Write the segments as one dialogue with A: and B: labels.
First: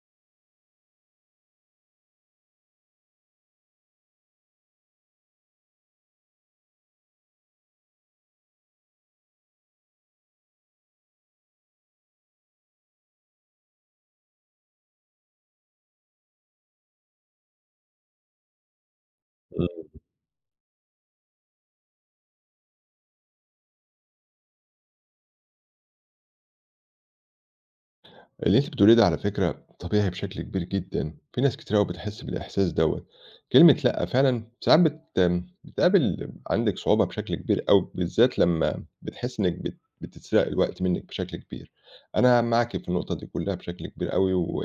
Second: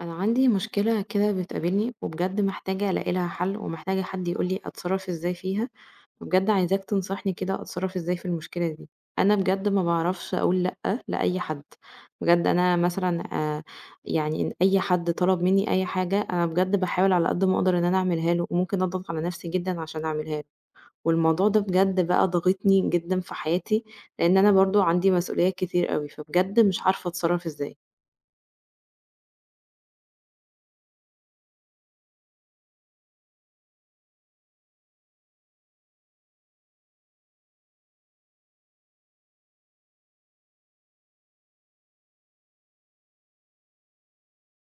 A: انا عندي مشكلة كده بتقابلني وبجد محتاجة الاقي لها حل ومحتاجة حد يقول لي اتصرف ازاي فيها، وبجد عايزاك تنصحني كده اتصرف ازاي في المشكلة دي. انا بجد ما بعرفش اقول لا لاي حد. بجد انا مثلا، آه، يعني ان اي حد طلب مني اي حاجة انا بجد بحاول على قد ما اقدر ان انا اعملها له، وممكن اضغط على نفسي جدا
B: إمم.
A: عشان اعملها له. والموضوع ده بجد بقى ضاغطني جدا في حياتي، لان انا برضو عندي مسؤوليات كتير قوي، فبجد مش عارفة اتصرف ازاي.
B: اللي أنتِ بتقوليه ده على فكرة طبيعي بشكل كبير جدًا، في ناس كتير أوي بتحس بالإحساس دوّة، كلمة لأ فعلًا ساعات بتقابل عندِك صعوبة بشكل كبير أوي، بالذات لمّا بتحسي إنِّك بتتسرق الوقت منِّك بشكل كبير، أنا معاكِ في النقطة دي كلّها بشكل كبير أوي، و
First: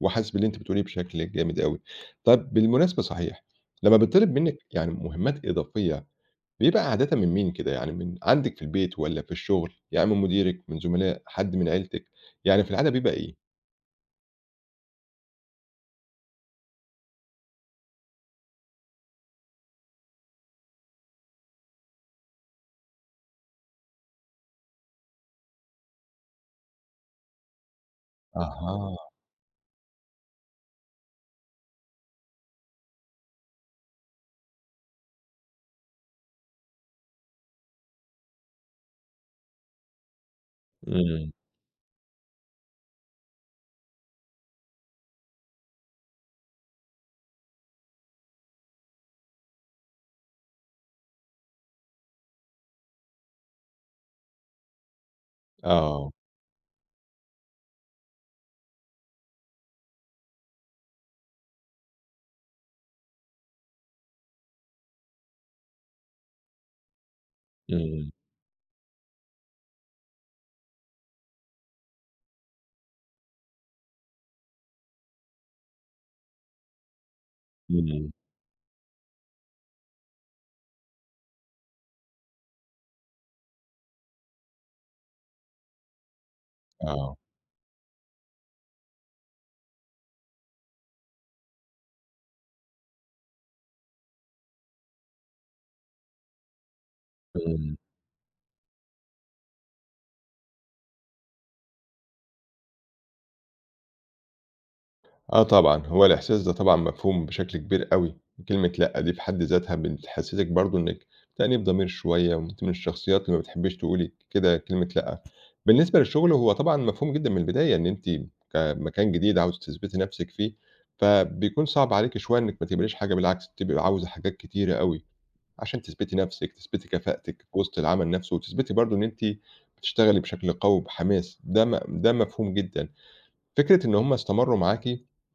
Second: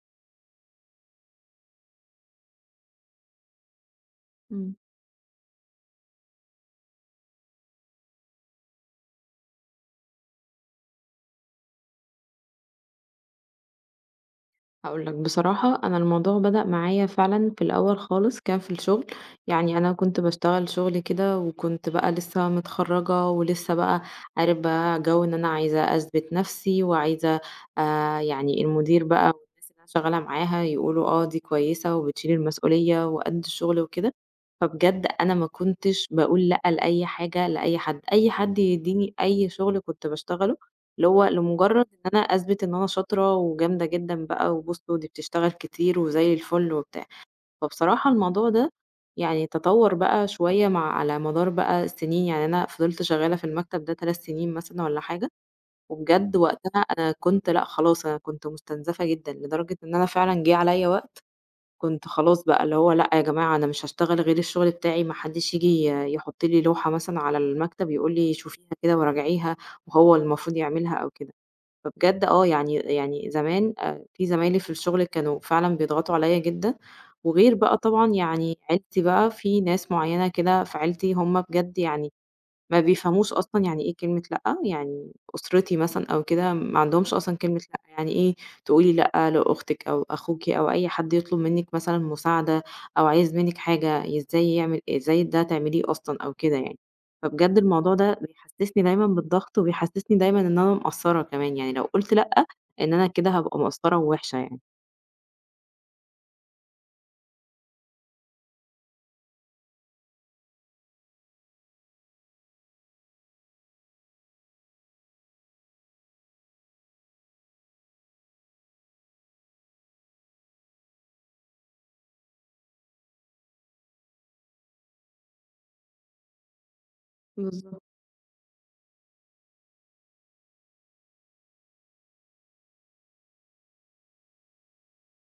B: وحاسس باللي أنتِ بتقوليه بشكل جامد أوي. طَب بالمناسبة صحيح، لمّا بيتطلب منِّك
A: مم.
B: يعني مهمات إضافية بيبقى عادةً من مين كده، يعني من عندِك في البيت والّا في الشغل، يعني من مديرِك، من زملاء، حد من عيلتِك، يعني في العادة بيبقى إيه؟
A: هاقول لك بصراحة أنا الموضوع بدأ معايا فعلًا في الأول خالص كان في الشغل، يعني أنا كنت باشتغل شغل كده وكنت بقى لسه متخرّجة ولسه بقى عارف بقى جو إن أنا عايزة أثبت نَفْسي وعايزة يعني
B: أها.
A: المدير بقى والناس اللي أنا شغالة معاها يقولوا آه دي كويسة وبتشيل المسؤولية وقد الشغل وكده، فبجد أنا ما كنتش باقول لأ لأي حاجة لأي حد، أي حد يدّيني أي شغل كنت باشتغله اللي هو
B: إمم.
A: لمجرد إن أنا أثبت إن أنا شاطرة وجامدة جدًا بقى، وبُصوا دي بتشتغل كتير وزي الفل وبتاع. فبصراحة الموضوع ده يعني تطوّر بقى شوية على مدار بقى السنين، يعني أنا فضلت شغالة في المكتب ده 3 سنين مثلًا والّا حاجة،
B: آه.
A: وبجد وقتها أنا كنت لأ خلاص، أنا كنت مستنزفة جدًا، لدرجة إن أنا فعلًا جِه عليّا وقت كنت خلاص بقى اللي هو لأ يا جماعة أنا مش هاشتغل غير الشغل بتاعي، ما حدّش ييجي يحُط لي لوحة مثلًا على المكتب
B: إمم.
A: يقول لي شوفيها كده وراجعيها وهو المفروض يعملها أو كده. فبجد آه، يعني زمان في زمايلي في الشغل كانوا فعلًا بيضغطوا عليّا جدًا، وغير بقى
B: إمم.
A: طبعًا يعني عيلتي بقى في ناس معيّنة كده في عيلتي هم بجد يعني ما بيفهموش أصلًا يعني إيه كلمة لأ، يعني أسرتي مثلًا أو كده ما عندهمش
B: آه.
A: أصلًا كلمة لأ، يعني إيه تقولي لأ لأختِك أو أخوكِ أو أي حد يطلب منِّك مثلًا مساعدة أو عايز منِّك حاجة إزاي يعمل إيه؟ إزاي ده تعمليه أصلًا أو كده يعني، فبجد
B: إمم.
A: الموضوع ده بيحسسني دايمًا بالضغط وبيحسسني دايمًا إن أنا مقصّرة كمان، يعني لو قُلت لأ إن أنا كده هابقى مقصّرة ووِحشة يعني.
B: آه طبعًا، هو الإحساس ده طبعًا مفهوم بشكل كبير أوي، وكلمة لأ دي في حد ذاتها بتحسسِك برضه إنِّك تأنيب ضمير شوية، وأنتِ من الشخصيات اللي ما بتحبيش تقولي كده كلمة لأ. بالنسبة للشغل هو طبعًا مفهوم جدًا من البداية إن أنتِ كمكان جديد عاوزة تثبتي نفسِك فيه، فبيكون صعب عليكِ شوية إنِّك ما تقبليش حاجة، بالعكس بتبقي عاوزة حاجات كتيرة أوي عشان تثبتي نفسِك، تثبتي كفاءتِك في وسط
A: بالضبط.
B: العمل نفسه، وتثبتي برضه إن أنتِ بتشتغلي بشكل قوي وبحماس، ده مفهوم جدًا. فكرة إن هم استمرّوا معاكِ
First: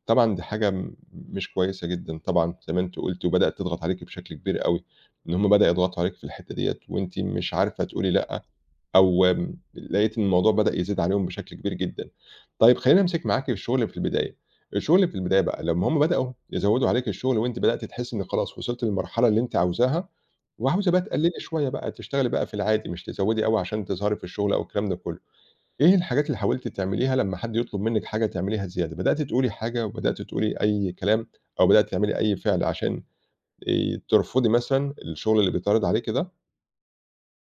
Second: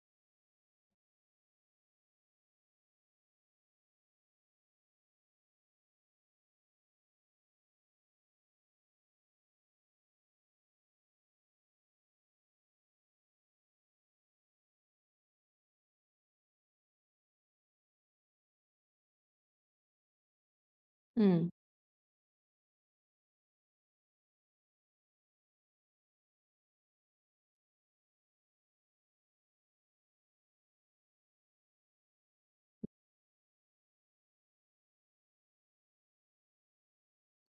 B: طبعًا دي حاجة مش كويسة جدًا طبعًا زي ما أنتِ قُلتِ وبدأت تضغط عليكِ بشكل كبير أوي، إن هم بدأوا يضغطوا عليكِ في الحتّة ديّة وأنتِ مش عارفة تقولي لأ، أو لقيتِ إن الموضوع بدأ يزيد عليهم بشكل كبير جدًا. طيب خلّينا أمسك معاكِ في الشغل في البداية، الشغل في البداية بقى لمّا هم بدأوا يزوّدوا عليكِ الشغل وأنتِ بدأتِ تحسّي إن خلاص وصلتِ للمرحلة اللي أنتِ عاوزاها وعاوزة بقى تقلّلي
A: إمم.
B: شوية بقى، تشتغلي بقى في العادي مش تزوّدي أوي عشان تظهري في الشغل أو الكلام ده كلّه. إيه الحاجات اللي حاولتِ تعمليها لمّا حد يطلب منِّك حاجة تعمليها زيادة؟ بدأتِ تقولي حاجة وبدأتِ تقولي أي كلام أو بدأتِ تعملي أي فعل عشان ترفضي مثلًا الشغل اللي بيتعرض عليكِ ده؟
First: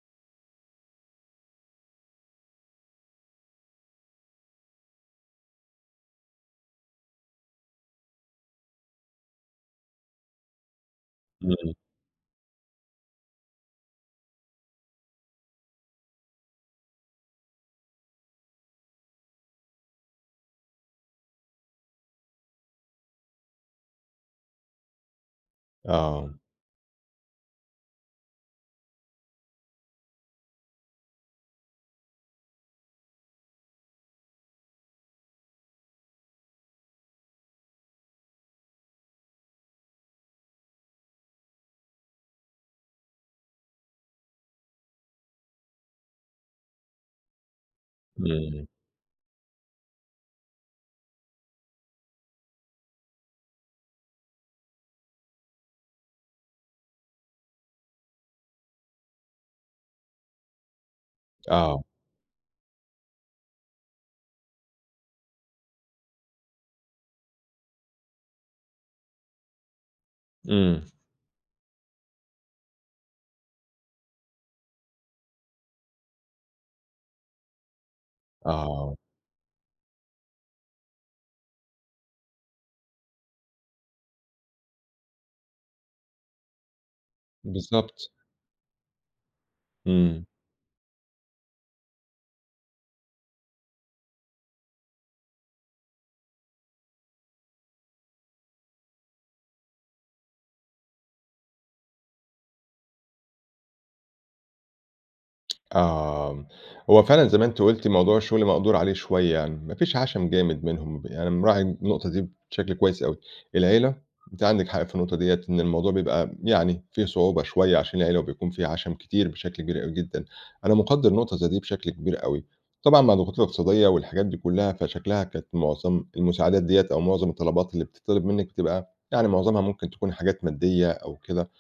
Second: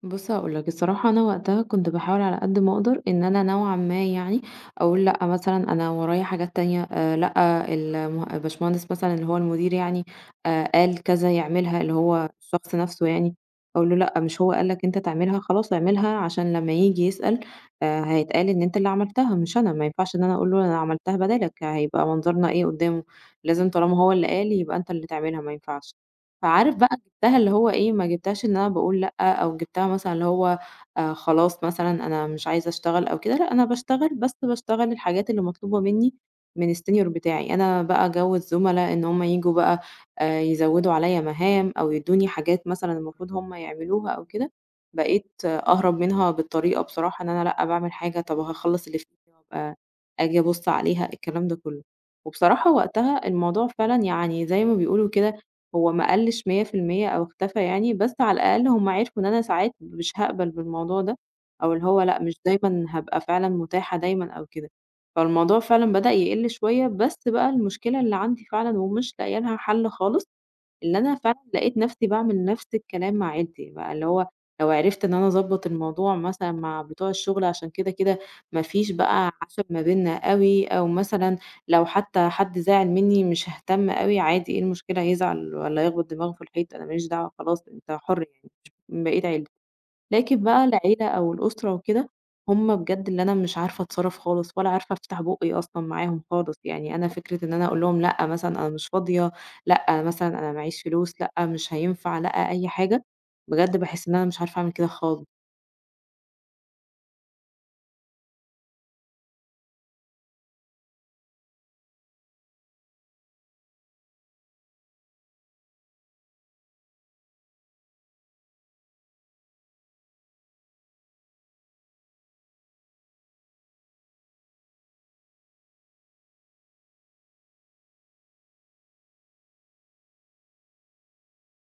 A: بُص هاقول لك، الصراحة أنا وقتها كنت باحاول على قد ما أقدر إن أنا نوعًا ما يعني أقول لأ، مثلًا أنا ورايا حاجات تانية، لأ، المه الباشمهندس مثلًا اللي هو المدير يعني قال كذا
B: إمم.
A: يعملها، اللي هو الشخص نفسه يعني، أقول له: "لأ، مش هو قال لك أنت تعملها، خلاص اعملها." عشان لمّا ييجي يسأل هيتقال إن أنت اللي عملتها مش أنا، ما ينفعش إن أنا أقول له أنا عملتها بدالك، هيبقى منظرنا إيه قدامه؟ لازم طالما هو اللي قال يبقى أنت اللي تعملها، ما ينفعش.
B: آه.
A: فعارف بقى جِبتها اللي هو إيه، ما جِبتهاش إن أنا باقول لأ، أو جِبتها مثلًا اللي هو خلاص مثلًا أنا مش عايزة أشتغل أو كده، لأ أنا باشتغل، بس باشتغل الحاجات اللي مطلوبة منّي من الsenior بتاعي. أنا بقى جو الزُملا إن هم ييجوا بقى يزوّدوا عليّا مهام أو يدّوني حاجات مثلًا المفروض هم يعملوها أو كده، بقيت آه أهرب منها بالطريقة بصراحة إن أنا لأ باعمل حاجة، طَب
B: إمم.
A: هاخلّص اللي في إيدي وأبقى آجي أبُص عليها، الكلام ده كُلّه. وبصراحة وقتها الموضوع فعلًا يعني زي ما بيقولوا كده هو ما قلّش 100% أو اختفى يعني، بس على الأقل هم عرفوا إن أنا ساعات مش هاقبل بالموضوع ده، أو
B: آه.
A: اللي هو لأ، مش دايمًا هابقى فعلًا متاحة دايمًا أو كده، فالموضوع فعلًا بدأ يقل شوية، بس بقى المشكلة اللي عندي فعلًا ومش لاقية لها حل خالص،
B: إمم.
A: اللي أنا فعلًا لقيت نفسي باعمل نفس الكلام مع عيلتي، بقى اللي هو لو عرفت إن أنا أضبّط الموضوع مثلًا مع بتوع الشغل عشان كده، كده ما فيش
B: آه.
A: بقى عَشَم ما بيننا أوي، أو مثلًا لو حتى حد زعل منّي مش هاهتم أوي عادي، إيه المشكلة يزعل والّا يخبط دماغه في الحيط، أنا ما ليش دعوة خلاص أنت
B: بالضبط.
A: حُر يعني، مش من بقية عيلتي.
B: إمم.
A: لكن بقى العيلة أو الأسرة وكده هم بجد اللي أنا مش عارفة أتصرف خالص ولا عارفة أفتح بُقّي أصلًا معاهم خالص، يعني أنا فكرة إن أنا أقول لهم لأ مثلًا أنا مش فاضية، لأ مثلًا أنا معيش فلوس، لأ مش هينفع، لأ أي حاجة، بجد باحس إن أنا مش عارفة أعمل كده خالص.
B: آه، هو فعلًا زي ما أنتِ قُلتِ موضوع الشغل مقدور عليه شوية يعني، ما فيش عَشَم جامد منهم، يعني أنا مراعي النقطة دي بشكل كويس أوي. العيلة، أنتِ عندِك حق في النقطة ديّة، إن الموضوع بيبقى يعني فيه صعوبة شوية عشان العيلة وبيكون فيه عَشَم كتير بشكل كبير أوي جدًا، أنا مقدّر نقطة زي دي بشكل كبير أوي. طبعًا مع الضغوطات الاقتصادية والحاجات دي كلّها، فشكلها كانت معظم المساعدات ديّة أو معظم الطلبات اللي بتطلب منِّك بتبقى يعني معظمها ممكن تكون حاجات مادية أو كده.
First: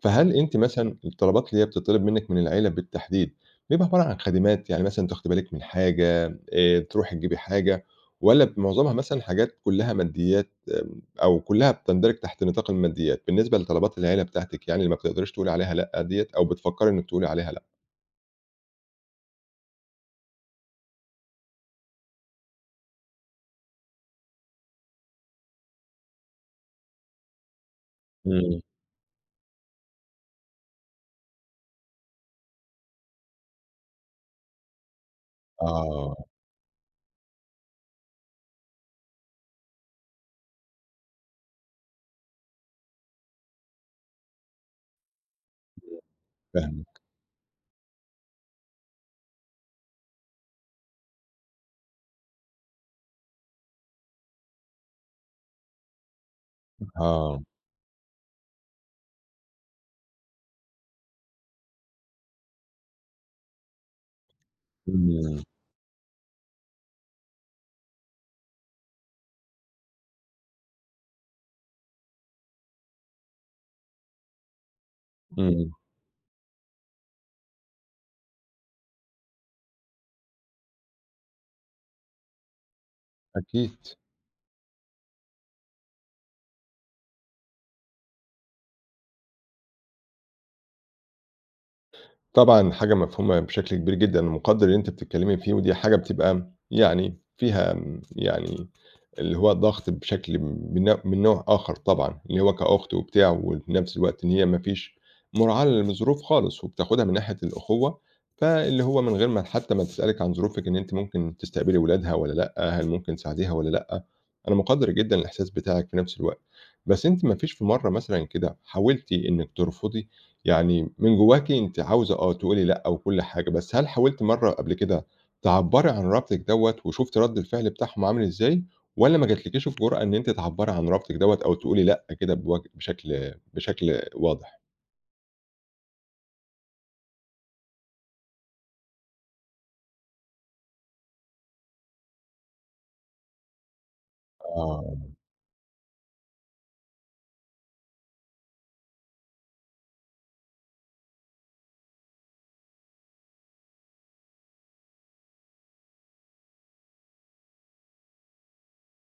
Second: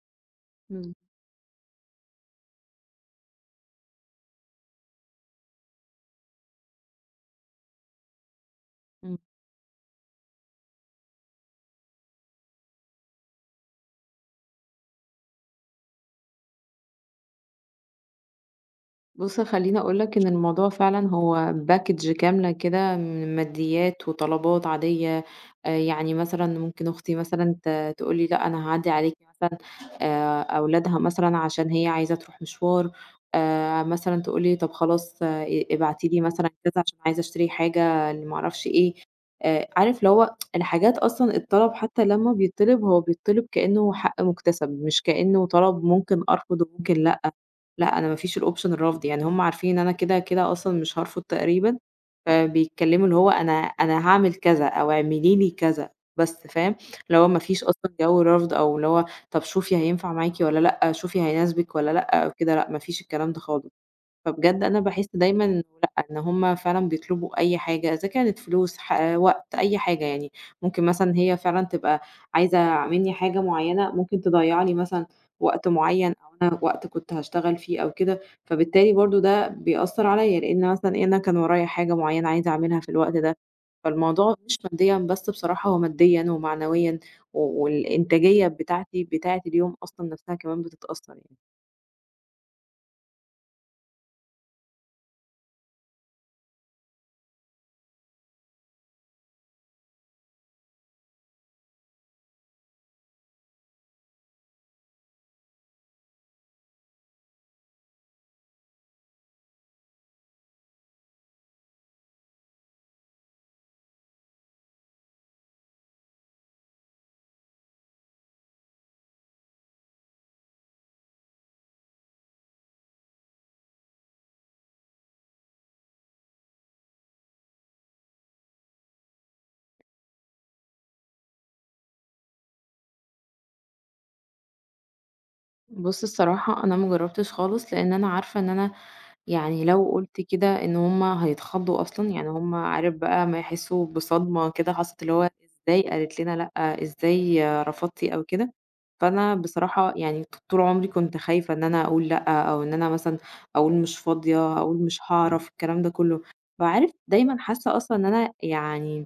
B: فهل أنتِ
A: إمم،
B: مثلًا الطلبات اللي هي بتطلب منِّك من العيلة بالتحديد، بيبقى عبارة عن خدمات، يعني مثلًا تاخدي بالِك من حاجة، تروحي تجيبي حاجة، والّا معظمها
A: إمم.
B: مثلًا حاجات كلّها ماديات آمم، أو كلّها بتندرج تحت نطاق الماديات، بالنسبة لطلبات العيلة بتاعتِك يعني اللي ما بتقدريش تقولي عليها لأ ديّة أو بتفكّري إنِّك تقولي عليها لأ؟
A: بُص خلّيني أقول لك إن الموضوع فعلًا هو package كاملة كده من ماديات وطلبات عادية، يعني مثلًا ممكن أختي مثلًا تقول لي لأ
B: إمم.
A: أنا هاعدّي عليكِ مثلًا أولادها مثلًا عشان هي عايزة تروح مشوار، مثلًا تقول لي طب خلاص ابعتي
B: آه.
A: لي مثلًا كذا عشان عايزة أشتري حاجة لما أعرفش إيه، عارف اللي هو الحاجات أصلًا الطلب حتى لما بيتطلب هو بيتطلب كإنه حق مُكتسب، مش كإنه طلب ممكن أرفض وممكن
B: فاهمِك.
A: لأ. لأ، أنا ما فيش الoption الرفض، يعني هُم عارفين إن أنا كده، كده أصلًا مش هارفض تقريبًا، فبيتكلموا اللي هو أنا هاعمل كذا أو اعملي لي كذا بس، فاهم؟ اللي هو ما
B: آه.
A: فيش أصلًا جو رفض أو اللي هو طب شوفي هينفع معاكِ والّا لأ، شوفي هيناسبِك والّا لأ أو كده، لأ ما فيش الكلام ده خالص. فبجد أنا باحس
B: إمم.
A: دايمًا إنه لأ، إن هُم فعلًا بيطلبوا أي حاجة، إذا كانت فلوس، وقت، أي حاجة يعني. ممكن مثلًا هي فعلًا تبقى عايزة منّي حاجة معيّنة، ممكن تضيّع لي مثلًا وقت
B: إمم.
A: معيّن أو أنا وقت كنت هاشتغل فيه أو كده، فبالتالي برضه ده بيأثّر عليّا، لإن مثلًا إيه، أنا كان ورايا حاجة معيّنة عايزة أعملها في الوقت ده،
B: أكيد.
A: فالموضوع مش ماديًا بس بصراحة، هو ماديًا ومعنويًا والإنتاجية بتاعتي بتاعة اليوم أصلًا نَفْسها كمان بتتأثّر يعني.
B: طبعًا حاجة مفهومة بشكل كبير جدًا، ومقدّر اللي أنتِ بتتكلّمي فيه، ودي حاجة بتبقى يعني فيها يعني اللي هو ضغط بشكل من نوع آخر طبعًا، اللي هو كأخت وبتاع، وفي نفس الوقت إن هي ما فيش مراعاة للظروف خالص، وبتاخدها من ناحية الأخوة، فاللي هو من غير ما حتى ما تسألِك عن ظروفِك إن أنتِ ممكن تستقبلي ولادها والّا لأ، هل ممكن تساعديها والّا لأ، أنا مقدّر جدًا الإحساس بتاعِك في نفس الوقت، بس أنتِ ما فيش في مرّة مثلًا كده حاولتِ إنِّك ترفضي؟ يعني من جواكِ أنتِ عاوزة آه، تقولي لأ وكل حاجة، بس هل حاولتِ مرّة قبل كده تعبّري عن رفضِك دوّة وشُفتِ رَد الفعل بتاعهم عامل إزاي والّا ما جاتلكيش الجرأة إن أنتِ تعبّري عن رفضِك دوّة أو تقولي لأ كده بوج بشكل واضح؟
A: بُص الصراحة أنا ما جرّبتش خالص، لإن أنا عارفة إن أنا يعني لو قُلت كده إن هُم هيتخضّوا أصلًا، يعني هُم عارف بقى أمّا يحسّوا بصدمة كده
B: آه.
A: حصلت، اللي هو إزاي قالت لنا لأ، إزاي رفضتِ أو كده، فأنا بصراحة يعني طول عمري كنت خايفة إن أنا أقول لأ، أو إن أنا مثلًا أقول مش فاضية، أقول مش هاعرف، الكلام ده كلّه، فعارف دايمًا حاسة أصلًا إن أنا يعني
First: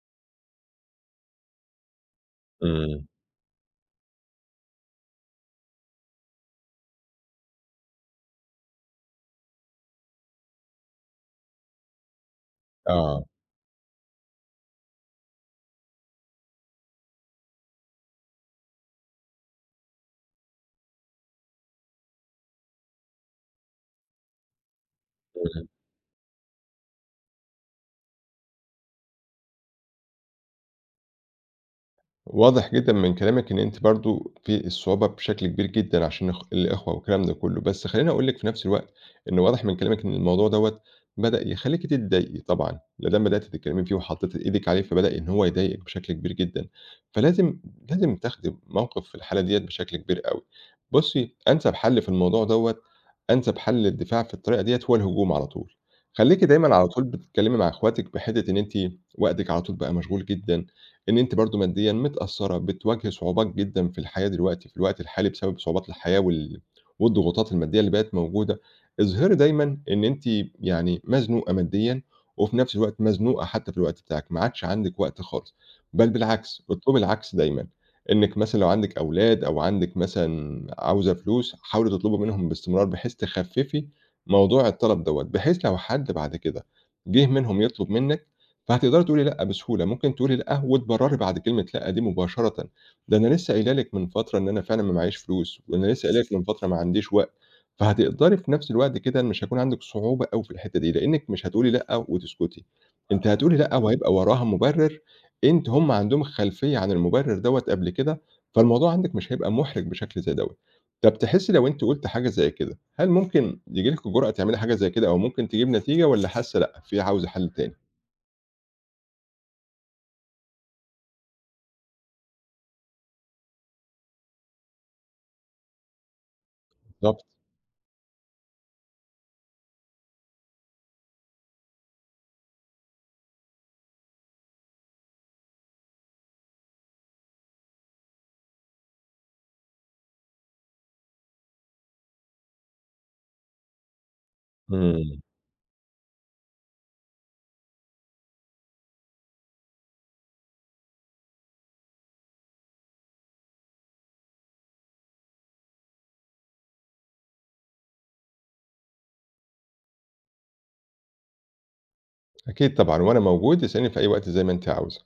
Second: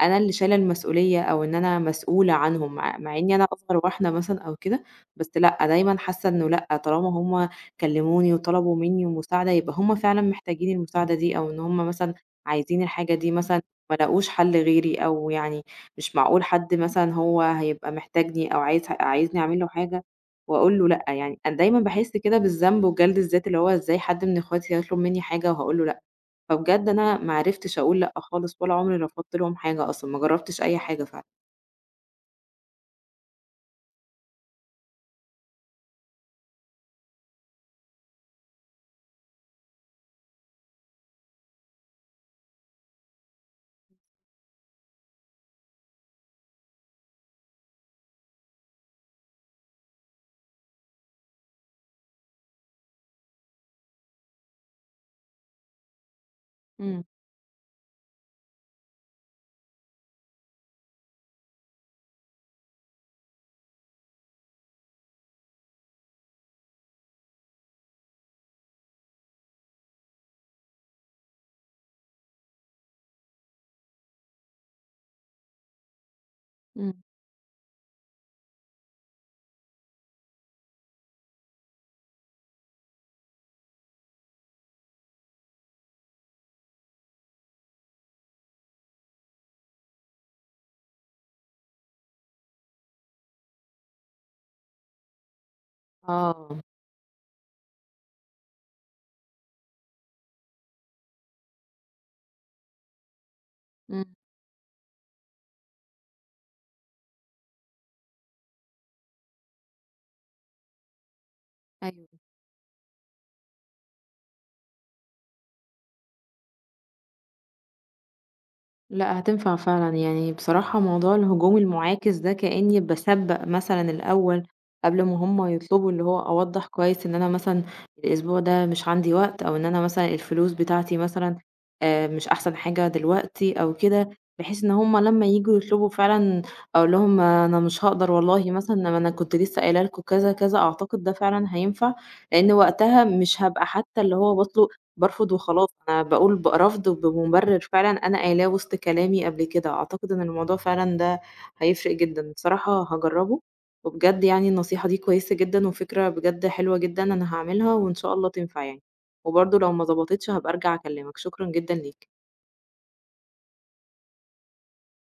A: أنا اللي شايلة المسؤولية أو إن أنا مسؤولة عنهم، مع
B: إمم.
A: مع إني أنا أصغر واحدة مثلًا أو كده، بس لأ، دايمًا حاسة إنه لأ، طالما هم كلموني وطلبوا مني مساعدة، يبقى هم فعلًا محتاجين المساعدة دي، أو إن هم مثلًا عايزين الحاجة
B: آه.
A: دي مثلًا ما لاقوش حل غيري، أو يعني مش معقول حد مثلًا هو هيبقى محتاجني أو عايزني أعمل له حاجة وأقول له لأ، يعني أنا دايمًا باحس كده بالذنب وجلد الذات، اللي هو إزاي حد من إخواتي هيطلب مني حاجة وهاقول له لأ. فبجد أنا ما عرفتش أقول لأ خالص ولا عمري رفضت لهم حاجة أصلًا، ما جرّبتش أي حاجة فعلًا.
B: واضح جدًا من كلامِك إن أنتِ برضه في الصعوبة بشكل كبير جدًا عشان الإخوة والكلام ده كُلّه، بس خلّيني أقول لِك في نفس الوقت إن واضح من كلامِك إن الموضوع دوّة بدأ يخلّيكِ تتضايقي طبعًا، ما دام بدأتِ تتكلمي فيه وحطيتِ إيدِك عليه فبدأ إن هو يضايقِك بشكل كبير جدًا، فلازم لازم تاخدي موقِف في الحالة ديّة بشكل كبير أوي. بُصّي، أنسب حل في الموضوع دوّة، أنسب حل للدفاع في الطريقة ديّة هو الهجوم على طول، خلّيكِ دايمًا على طول
A: إمم،
B: بتتكلمي مع إخواتِك بحتّة إن أنتِ وقتِك على طول بقى مشغول جدًا إن أنتِ برضه ماديًا متأثّرة، بتواجهي صعوبات جدًا في الحياة دلوقتي، في الوقت الحالي بسبب صعوبات الحياة والضغوطات المادية اللي بقت موجودة، اظهري دايمًا إن أنتِ يعني مزنوقة ماديًا وفي نفس الوقت مزنوقة حتى في الوقت بتاعِك، ما عادش عندِك وقت خالص، بل بالعكس، اطلبي
A: إمم،
B: العكس دايمًا، إنِّك مثلًا لو عندِك أولاد أو عندِك مثلًا عاوزة فلوس، حاولي تطلبي منهم باستمرار بحيث تخفّفي موضوع الطلب دوّة، بحيث لو حد بعد كده جِه منهم يطلب منِّك فهتقدري تقولي لأ بسهولة، ممكن تقولي لأ وتبرّري بعد كلمة لأ دي مباشرةً، ده أنا لسه قايلة لِك من فترة إن أنا فعلًا ما معييش فلوس، وأنا لسه قايلة لِك من
A: آه،
B: فترة ما عنديش وقت، فهتقدري في نفس الوقت كده مش هيكون عندِك صعوبة أوي في الحتّة دي، لإنِّك مش هتقولي لأ وتسكتي، أنتِ هتقولي لأ وهيبقى
A: إمم،
B: وراها مُبرر، أنتِ هُم عندهم خلفية عن المُبرر دوّة قبل كده، فالموضوع عندِك مش هيبقى مُحرِج بشكل زي دوّة. طَب تحسّي لو أنتِ قُلتِ
A: أيوه.
B: حاجة زي كده، هل ممكن ييجي لِك الجرأة تعملي حاجة زي كده أو ممكن تجيب نتيجة والّا حاسّة لأ، في عاوزة حل تاني؟
A: لأ هتنفع فعلًا، يعني بصراحة موضوع الهجوم المُعاكس ده كإني باسبّق مثلًا الأول قبل ما هُم يطلبوا، اللي هو أوضّح كويس إن
B: بالظبط.
A: أنا مثلًا الأسبوع ده مش عندي وقت، أو إن أنا مثلًا الفلوس بتاعتي مثلًا مش أحسن حاجة دلوقتي أو كده، بحيث إن هُم لمّا ييجوا يطلبوا فعلًا أقول لهم أنا مش هاقدر والله مثلًا، ما أنا كنت لسه قايلة لكم كذا، كذا، أعتقد ده فعلًا هينفع، لإن وقتها مش هابقى حتى اللي هو باطلب
B: إمم.
A: بارفض وخلاص، أنا باقول ب رفض بمُبرِّر فعلًا أنا قايلاه وسط كلامي قبل كده، أعتقد إن الموضوع فعلًا ده هيفرق جدًا، بصراحة هاجرّبه، وبجد يعني النصيحة دي كويسة جدًا وفكرة بجد حلوة جدًا، أنا هاعملها وإن شاء الله تنفع يعني، وبرضه لو ما ضبطتش هابقى أرجع أكلّمك، شكرًا جدًا ليك.
B: أكيد طبعًا، وأنا موجود اسأليني في أي وقت زي ما أنتِ عاوزة.